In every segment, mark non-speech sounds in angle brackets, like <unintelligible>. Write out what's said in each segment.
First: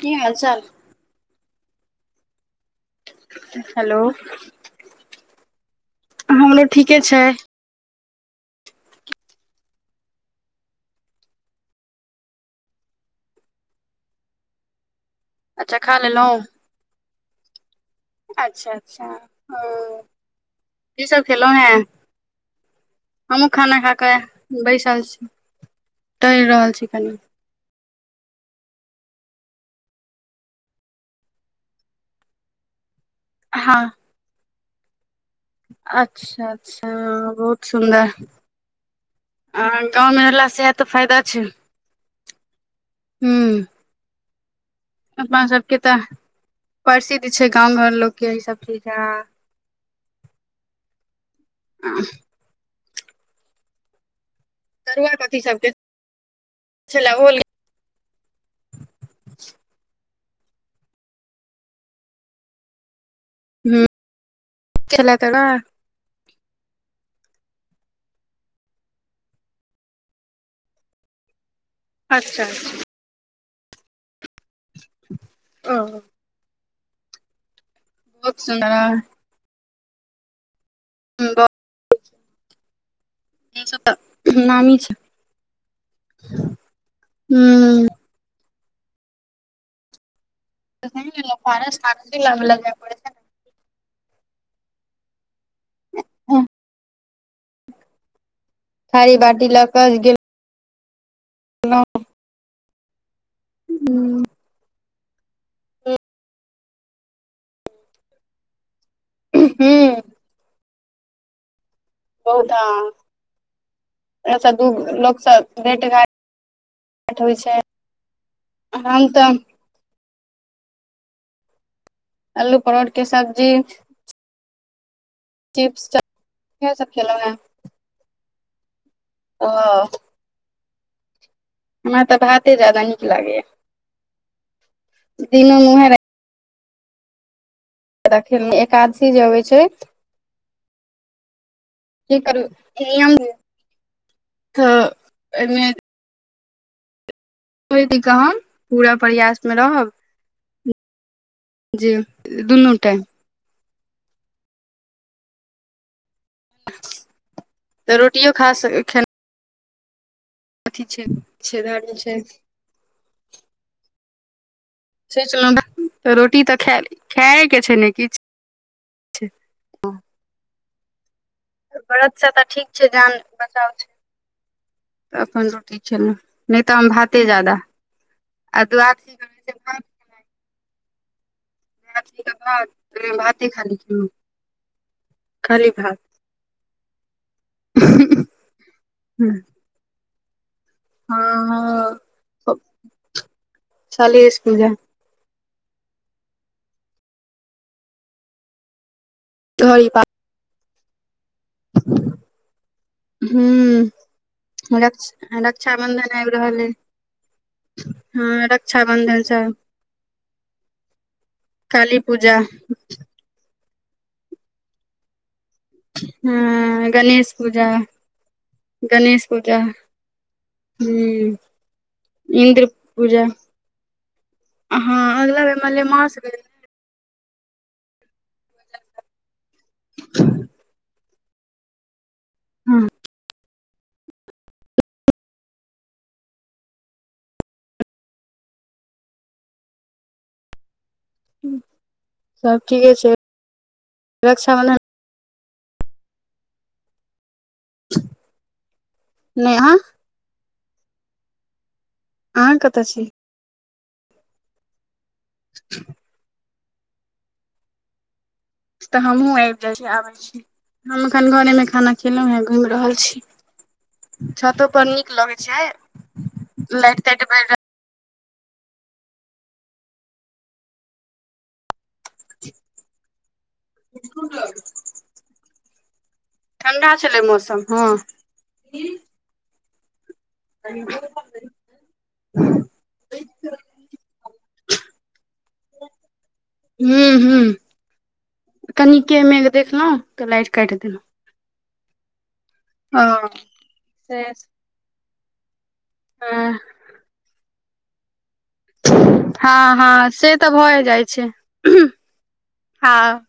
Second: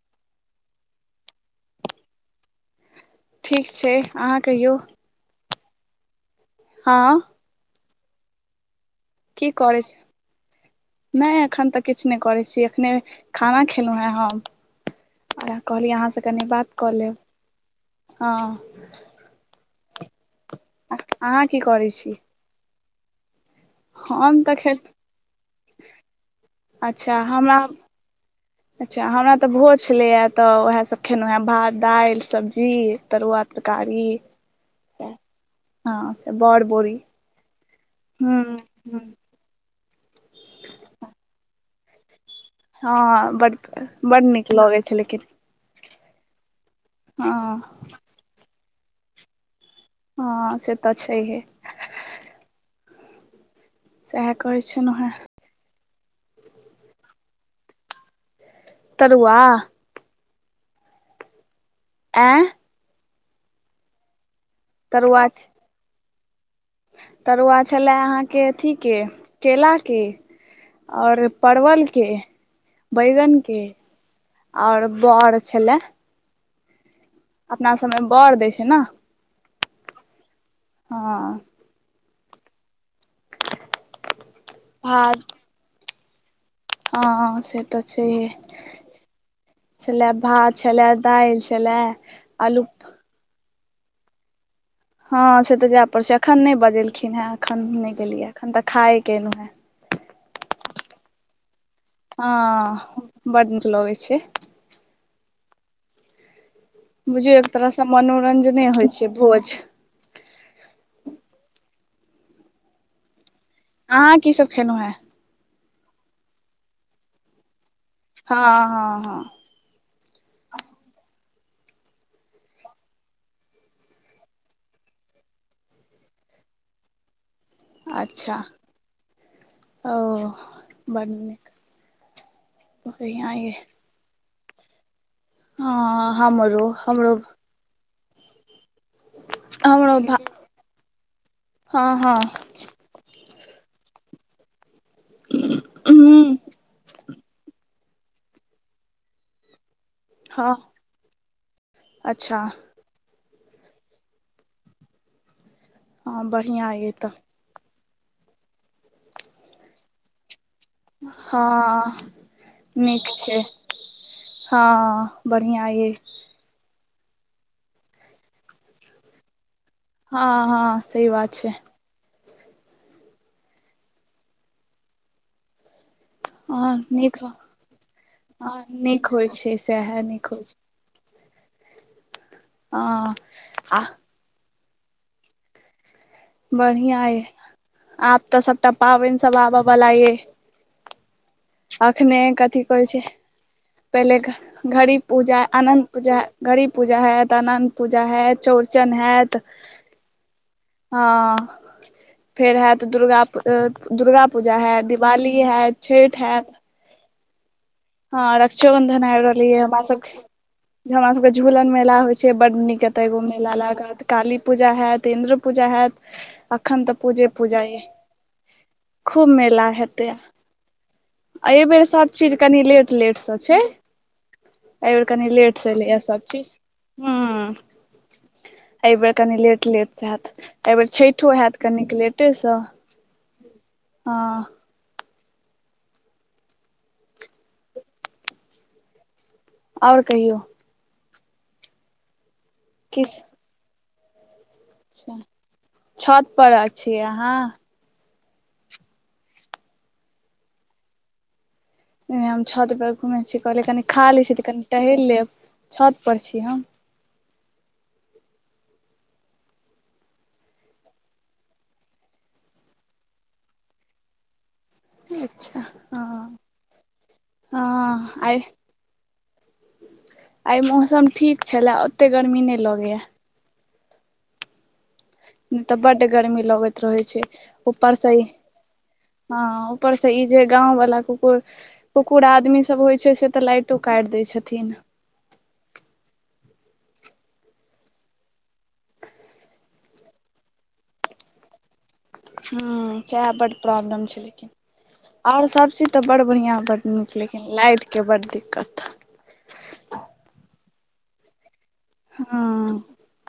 की हाल चाल ठीक छै हेलो अहाँ कहियौ हमरो ठीके हँ छै। की कर छै नै एखन तऽ, किछु नइ करैत छी, एखने खाना खेलहुँ हेँ हम आ अच्छा कहलिय खा अहाँ से कनि लेलहुँ बात कऽ लेब हँ <unintelligible> की सब अहाँ खेलहुँ की हे करै छी हमहु खाना खा कऽ, हम तऽ खे बैसल छी, ट रहल छी कनि अच्छा हमरा <unintelligible> अच्छा हमरा तऽ भोज छलैए तऽ, उएहसभ खेलहुँ हेँ भात दाइल सब्जी तरुआ हँ तरकारी हँ से अच्छा बड़ -अच्छा बोरी बहुत सुन्दर ह हँ गाँवमे रहललासँ इएह तऽ फायदा छै। हँ हूँ बड - बड नीक लगै छलइ अपना सबके तऽ, प्रसिद्ध हँ छै, गाँव घर लोकके ई सब चीज गा हँ से तऽ, छइ है आ सएह कहैत छै तरुआ कथि सबके छले ओल तरुआ आँ <unintelligible> हल त तरुआ गा तरुआ छेला अहाँके अथीके, केलाके। आऔर परवल के, अच्छा बैगन के, ओर बड़ ओ छेला। अपना सम में बर बहुत दै छै सुन्दर नऽ। हूँ हँ बहुत ई सब तऽ नामी छै। हँ हँ से हूँ तऽ छैहे, छेला भात छलै दैल पारस छलै, आरती लाबे ला अल्लू जाय पड़ै छै ने हँ से तऽ जाय पड़े छै। एखन नहि बजेलखिन हें, एखन नहि गेलैय। थारी बाटी लऽ क गेल लौं हँ, बड नीक लऽगै छै। बुझियौ एक तरहसँ मनोरंजने होइ छै भोज। बहुत बहुत अहाँ <unintelligible> की हँस सब दू खेलहुँ हेँ लोक सब भेट घांट होइ छै? हाँ हँ हम हँ तऽ अल्लू परोड़ के सब्जी चिप्स चऽ, इहे सब खेलहुॅं हें। अच्छा ओ बड नीक। हमरा तऽ भाते जादा नीक बढ़िआँ लागे या। ये दिनो मे उहे, राइ हँ हमरो, हमरो तखन एकादसी जेबै हमरो भा हँ हँ की कर <unintelligible> नियम त एहिमे हूँ ओ एति गाम, पूरा प्रयासमे रहब। हँ जी अच्छा दुनू टाइम हँ बढ़िआँ ये तऽ तऽ रोटियो खा स, खेला छै धर्म हँ छै नीक छै। हँ सोचलहु न बढ़िआँ ये तऽ रोटी तऽ खऽ, खाएके छै ने किछु। हँ हँ सही बात छै। बरत स तऽ ठीक छै जान बचाव छै। त अपन रोटी खेलों। नै हँ तऽ हम नीक भाते जादा। आ द्वादसी क वैह निक होइ छै। मछली क भात, हँ भाते खा लै आ छी दूनू। खाली भात बढ़िया ऐ, आब तऽ सबटा पाबैन सब आबऽ बला ये। हँ अखने कथी कहै छै। पहिले सलेश घड़ी, पूजा घड़ी पूजा अनन्त, पूजा घड़ी पूजा हेत, अनन्त पूजा हेत, चौरचन हैत। घड़ी पा हँ ह फेर हए तऽ दुर्गा पू दुर्गा पूजा हैत रक्ष दिवाली हैत रक्षाबंधन छठि आबि रहल हैत। अइ हँ रक्षाबंधन अरल है ब सबबके। जे हमरा सबके झूलन मेला काली होइ छै पूजा बड नीक एत ए घू मेला लागत काली पूजा हयत इंन्द्र पूजा होयत हँ अखन तऽ पूजे पूजा य। गणेश खूब पूजा मेला हेतै हूं एहिबेर सब चीज कनि इन्द्र लेट पूजा लेटसँ छै एहिबर हँ कनि अगिला बेर लेटसँ एलैय मलेमास सभ भेल चीज। हूँ अइ बैर कनी लेट न लेट से हयत एहिबेर छठो होयत कनिक लेटे से। हँ हँ ओर कहियौ? सब ठीके छै रक्षाबन्धन ् छत पर छी अहाँ। नहि अहॉ हम अहाँ छत कतऽ पर घुम छी कहले कनि खा लै छी तऽ कनि टहल लेब छत पर छी हम तऽ हमहुँ आबि जाइ छी आबै छी। हम अखन घरे मे खाना खेलहुं हे घुमि रहल छी। छतो पर नीक लगे अच्छा छै हँ लाइट ताट बढ़ रहल। हँ आइ आइ मौसम ठीक छलए ओते गर्मी नहि लगैया। उड <unintelligible> तऽ बड्ड गर्मी लगैत रहै छै मौसम हँ ऊपरसँ ही। हँ ऊपर से ई जे गाँंव ला कुकुर कुकुड़ आदमी सब होइ छै से तऽ लाइटो काटि दय छथिन। <unintelligible> ह ह ह कनिके मेघ देखलहुँ तऽ लाइट काटि देलहुँ। ह ओ सएह बड प्रॉब्लम से छै। आओर सब? सी तऽ बड़ड बढ़िआँ बड़ड नीक लेकिन लाइटके बड दिक्कत। हँ हँ से तऽ भए जाइ छै उहू। हँ ह <unintelligible>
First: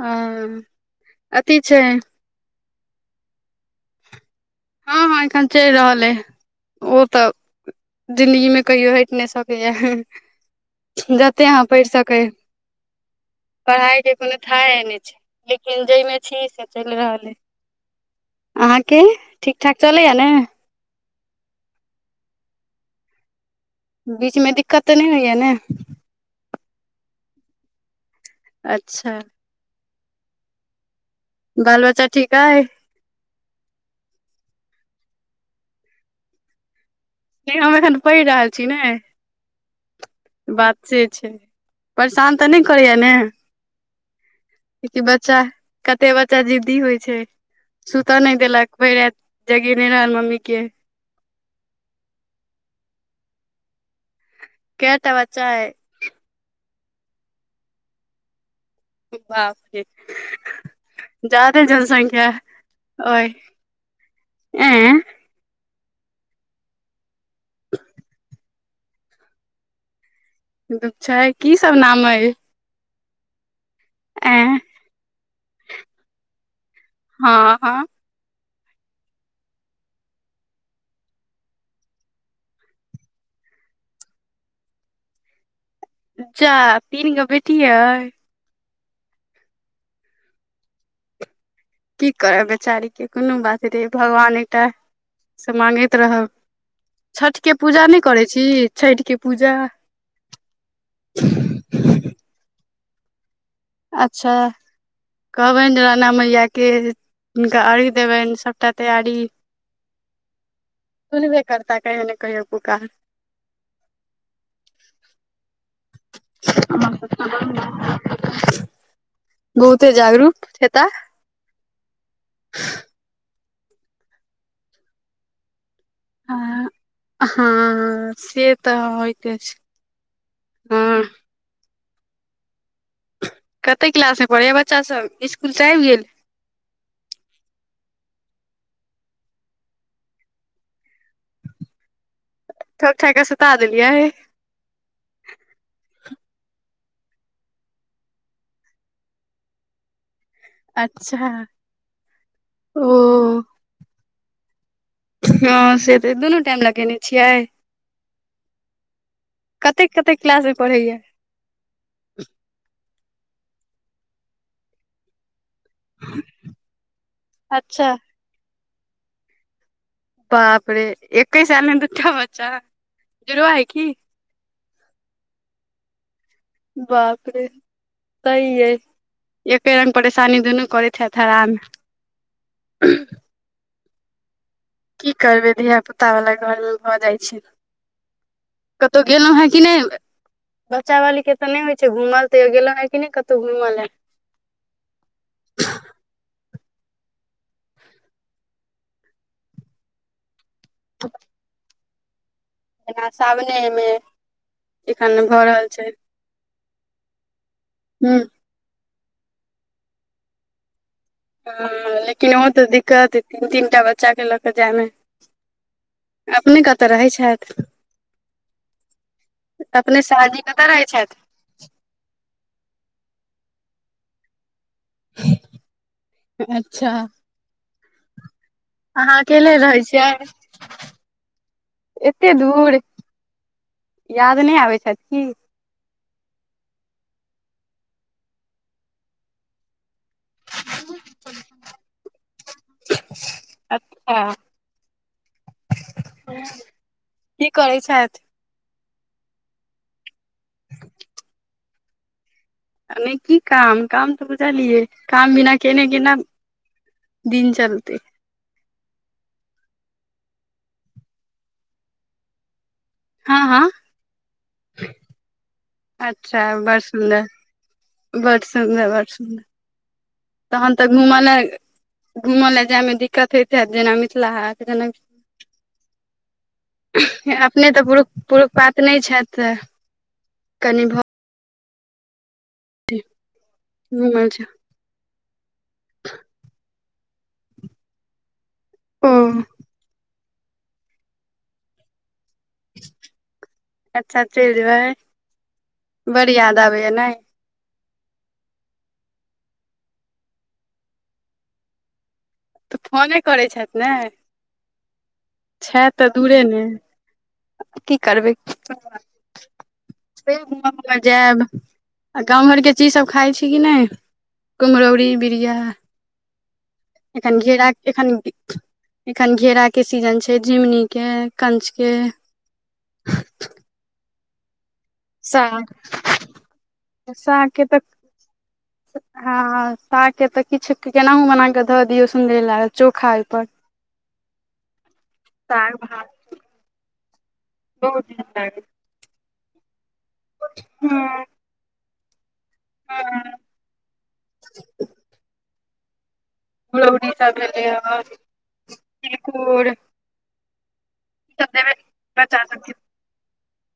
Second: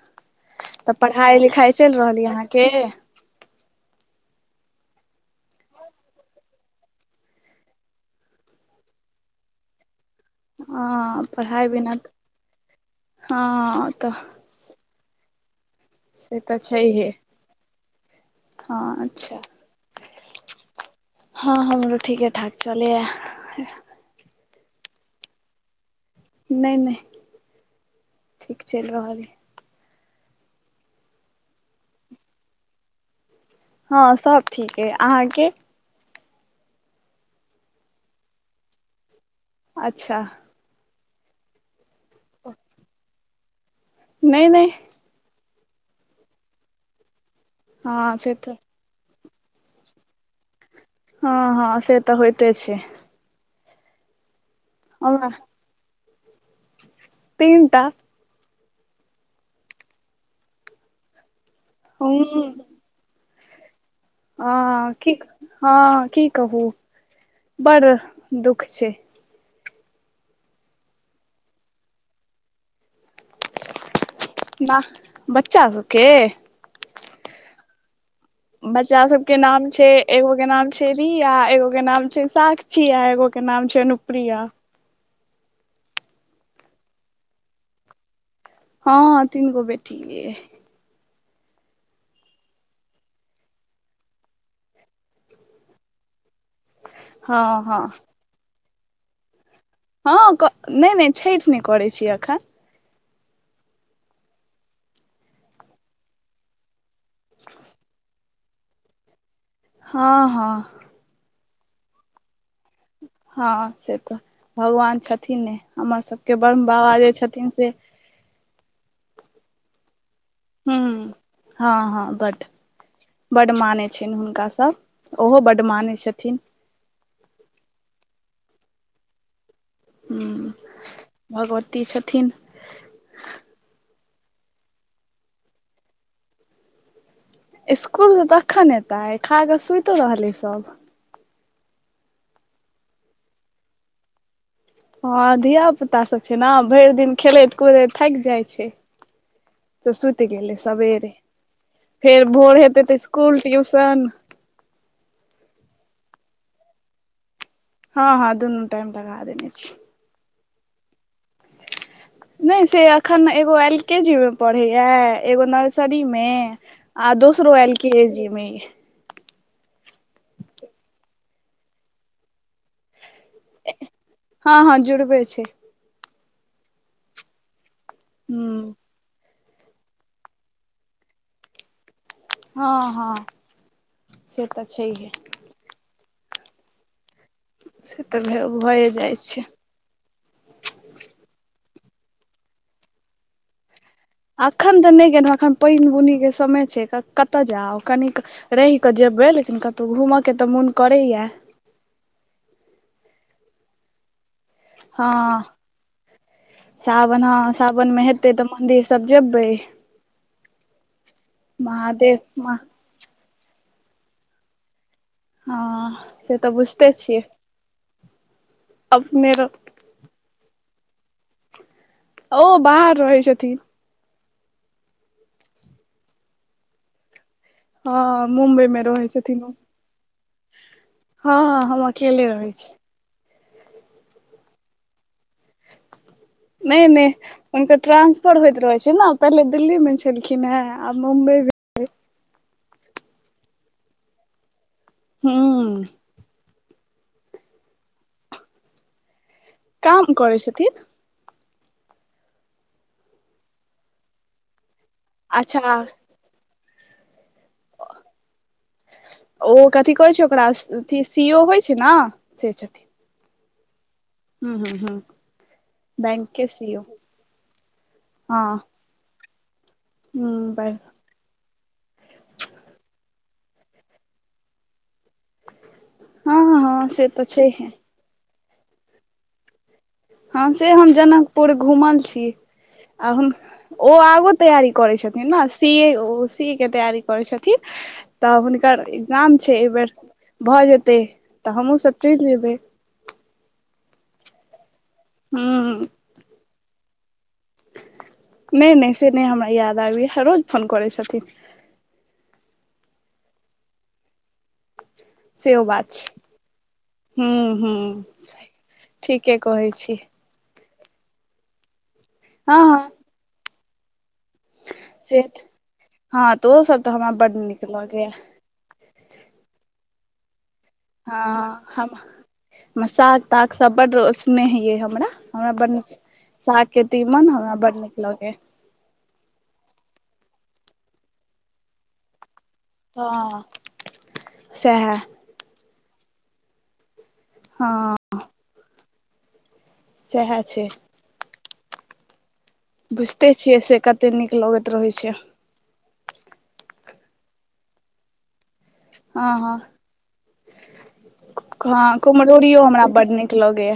ह तऽ पढ़ाइ लिखाइ चलि रहल य अहाँके? हँ हँ एखन चलि रहल अइ ओ तऽ जिन्दगीमे कहिो हटि नहि सकैए। हँ जते अहाँ पढ़ाइ पढ़ि बिना सकै हँ तऽ पढ़ाइके कोनो था नहि छै। लेकिन जाहिमे छी तऽ से चलि छैहे रहल अइ। अहाँके हँ अच्छा ठीक ठाक चलैया ने? हँ हमरो ठीके ठाक चलैय। बीच मे दिक्कत तऽ नहि होइया ने? नहि नहि ठीक चलि अच्छा रहल। बाल बच्चा ठीक अई? हँ सब ठीक हइ। अहाँके? नहि हम एखन पढ़ि रहल छी ने। अच्छा बात से छै परेशान तऽ नहि करैया ने? नै नै कते बच्चा, कते बच्चा जिद्दी होइ छै हँ सुतऽ से नहि तऽ देलक। भैर रात जगेने रहल मम्मी के। हँ हँ से तऽ होइते छै। कै टा हमरा बच्चा अई। तीनटा। बापरे जादे जनसंख्या हूँ अई। आह ह हँ की कहू बड़ दुःख छै। <unintelligible> छै की सब नाम अइ? एं। वाह, बच्चा सबके? हँ हं। बच्चा सब के नाम छै एगो के नाम छै रिया एगो के नाम छै साक्षी छै एगो के नाम छै अनुप्रिया। जा तीन गो बेटिये अई। हँ तीन गो बेटिये अइ। की करब बेचारीे के कोनो बात नै भगवान एकटा से माँगैत रहू। छठिके हँ हँ पूजा नहि करै छी छठिके पूजा। हँ, नै नै छठि नहि करैत छी अखैन। अच्छा। कहबनि जे राणा मैइयाके हुनका अर्घ्य देबनि सभटा तैयारी हँ हँ। सुनबे करता कहियो ने कहियो पुकार। हँ हँ से तऽ भगवान छथिने, हमर सबके ब्रह्मबाबा जे छथिन से बहुते जागरूक। हेता हुं, हँ हँ बड। बड मानै छनि हुनका सभ, ओहो बड मानै छथिन। हँ से तऽ होइते छै। हुं भगवती छथिन। कते क्लास मे पढ़ैये बच्चा सब, स्कूल से आबि गेल? इसकुल सं अखन एतै खाकऽ सुति रहलै सभ। ठोकि ठाकि के सुता देलियै। हँ धिया पुता सब छै ने भरि दिन खेलैत कुदैत थाकि जाइत छै। तऽ सुति गेलै सबेरे, अच्छा फेर भोर हेतै तऽ ओ स्कुल ट्यूशन हँ से तऽ दुनू टाइम लगेने छियै। हँ हं दुनु टाइम लगा देने छियै। कतेक कतेक क्लास मे पढ़ैये। नहि से अखन एगो एल के जी में पढ़ैये, एगो नर नसरीमे आ दोसरो एल अच्छा के जी मे अछि। बाप रे एके साल में दूटा बच्चा, जुड़आ अइ कि? हँ हँ जुड़बे छै। बाप रे, तैं यै। ह एके रंग परेशानी दुनू करैत हेत हरान। हँ हँ, से त छै। की करबै धिया पुता बला घर मे भ जाइ छै। से तऽ भए भए कतहु जाइ गेलहुँ छै हें कि नै? बच्चा बाली के त नय होय छै घूमल तयो गेंल है कि नइ कतउ घूम ले। एखन त नई गेल एखन पइन बुनिके समय छै क कतय जाउ कनिक, रहि क जेबै लेकिन कतउ घूमयके त मोन करैया। जेना सावनेमें, हँ सावनाह सावन मे हूँ हेतै त मंदिर सब जेबै। हँ महादेव लेकिन आहा म त दिक्कत तीन तीन टा बच्चाकेँ ल क जायमें। हँ से तऽ अपने कत बुझिते रहै छियै छैथ। अपने रो, अपने शादीमे क रहै छैथ। ओ बाहर रहै छथिन। अच्छा। हँ मुम्बई मे रहै अहाँ छथिन ओ अकेले रहै छियै। हँ हँ हम अकेले एते रहै छी दूर याद नै आबै छैथ की। नै नै, हुनकर ट्रांसफर होएत रहे छै ना पहिले दिल्ली मे छलखिन हे आब मुम्बई में। अच्छा। हूं। की करै छैथ। काम करै छथिन। नय की काम काम त बुझलियए काम बिना अच्छा केने केना दिन, तैलतै। ओ कथी कहै छै ओकरा सी ओ होए छै ना से छथिन। हां-हां। हूं-हूं-हूं। अच्छा बड़ सुन्दर बड़ हँ सुन्दर बड़ सुन्दर। तहन हँ त घूम में घूम में जैमे दिक्कत होइत हैत जेना मिथिला हाट जनक, हँ हँ से तऽ छैहे अपने त पुरु पुरुख पात नई छैथ। हँ से हम जनकपुर घुमल छी आ हुन -ओ घुमल आगो छै तैयारी, करै छथिन न सी ए वो सी ए के तैयारी करै छथिन त हुंन, कर ओ एग्जाम छै ए बेेर भ जेतै त हमहुँ सब चैल जेबै। अच्छा चएल जेबै। हम्म। बड़ याद आबैया नैय। नैय नैय से नै हमरा याद आबैये रोज फोन कोरै छथिन। तऽ फोने करैय छैत नै। सेहो बात छै दूरे ने हं हं की ठीके कहै छी। फेर घूमवो ले जेब आ गांव हँ घरके हँ चीज सब खाइ छी कि नैय, कुम्हरौरी से बिड़िया हँ तऽ ओसभ तऽ हमरा बड्ड एखन नीक घेरा लगैए एखन, एखन घेरा के सीजन छै झिंमनी के कंच के। मसाक टाक सब बड स्नेह ये मैना। हमरा बड साग निक साग के तीमन हमरा बड़ नीक लगे। हं-हं सागके त किछु केनाहु बना के ध दियौ सुन्दरे लागल। हँ सैहै। <inaudible> हँ <inaudible> सेहे छैय हँ हँ बुझिते छियै से कतै नीक लगैत रहै छै रौदी सब भेलै अछि हँ हॅ सब देबै ह बच्चा कुमहरोरियो सबके हमरा बड नीक लगये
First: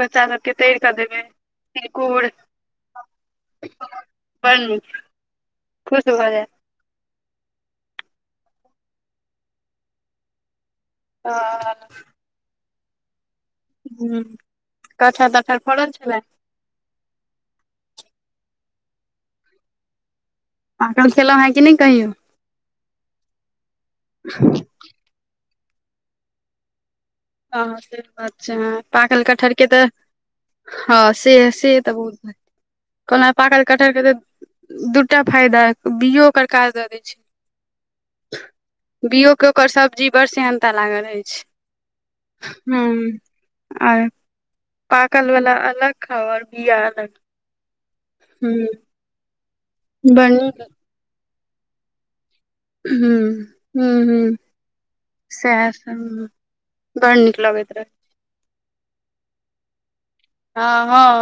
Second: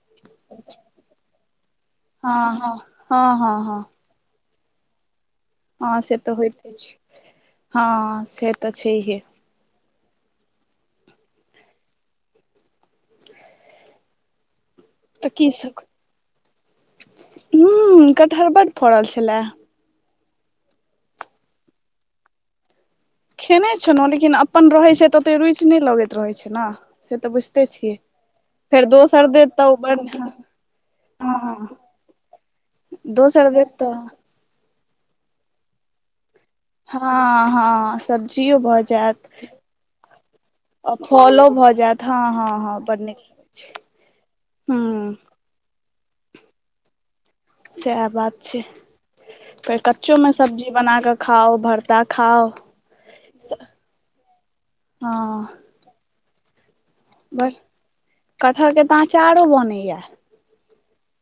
बच्चा सबके तैर कऽ देबै तिलकुर ह हँ हँ हँ हँ बड़ नीक हँ खुश से भऽ तऽ जायत होइते छै हँ से तऽ छइहे हऽ हू कटहर-तटहर फड़ल छलै हुऊ कटहर बड फड़ल छलै पाकल खेलौ है कि नय कहियौ खेने छलौ लेकिन अपन रहै छै तऽ ओते रुचि नहि लगैत रहै छै नऽ से तऽ बुझिते हँ छियै से बात छै हँ फेर पाकल दोसर कटहर देत के त ओ तऽ बढ़िया हँ से से तऽ बहुत कहलों है दोसर पाकल देत कटहर के तऽ दूटा फायदा बियो ओकर काज दऽ दए छै हँ हँ सब्जियो भऽ जायत बिओ के ओकर सब्जी बड़ सेह आ फलो भऽ जैत हँ हँ हँ बड हूँ नीक लगै छै आर हूँ पाकल बला अलग खाऊ आर बिआ अलग सेह बात छै हूँ कोई कच्चो बड़ मे नीक सब्जी बना कऽ खाउ भर्ता खाउ हु हु हु हँ सेह सब बड़ निक लगेत रहे कटह के तऽ अचारो बनैया हँ हँ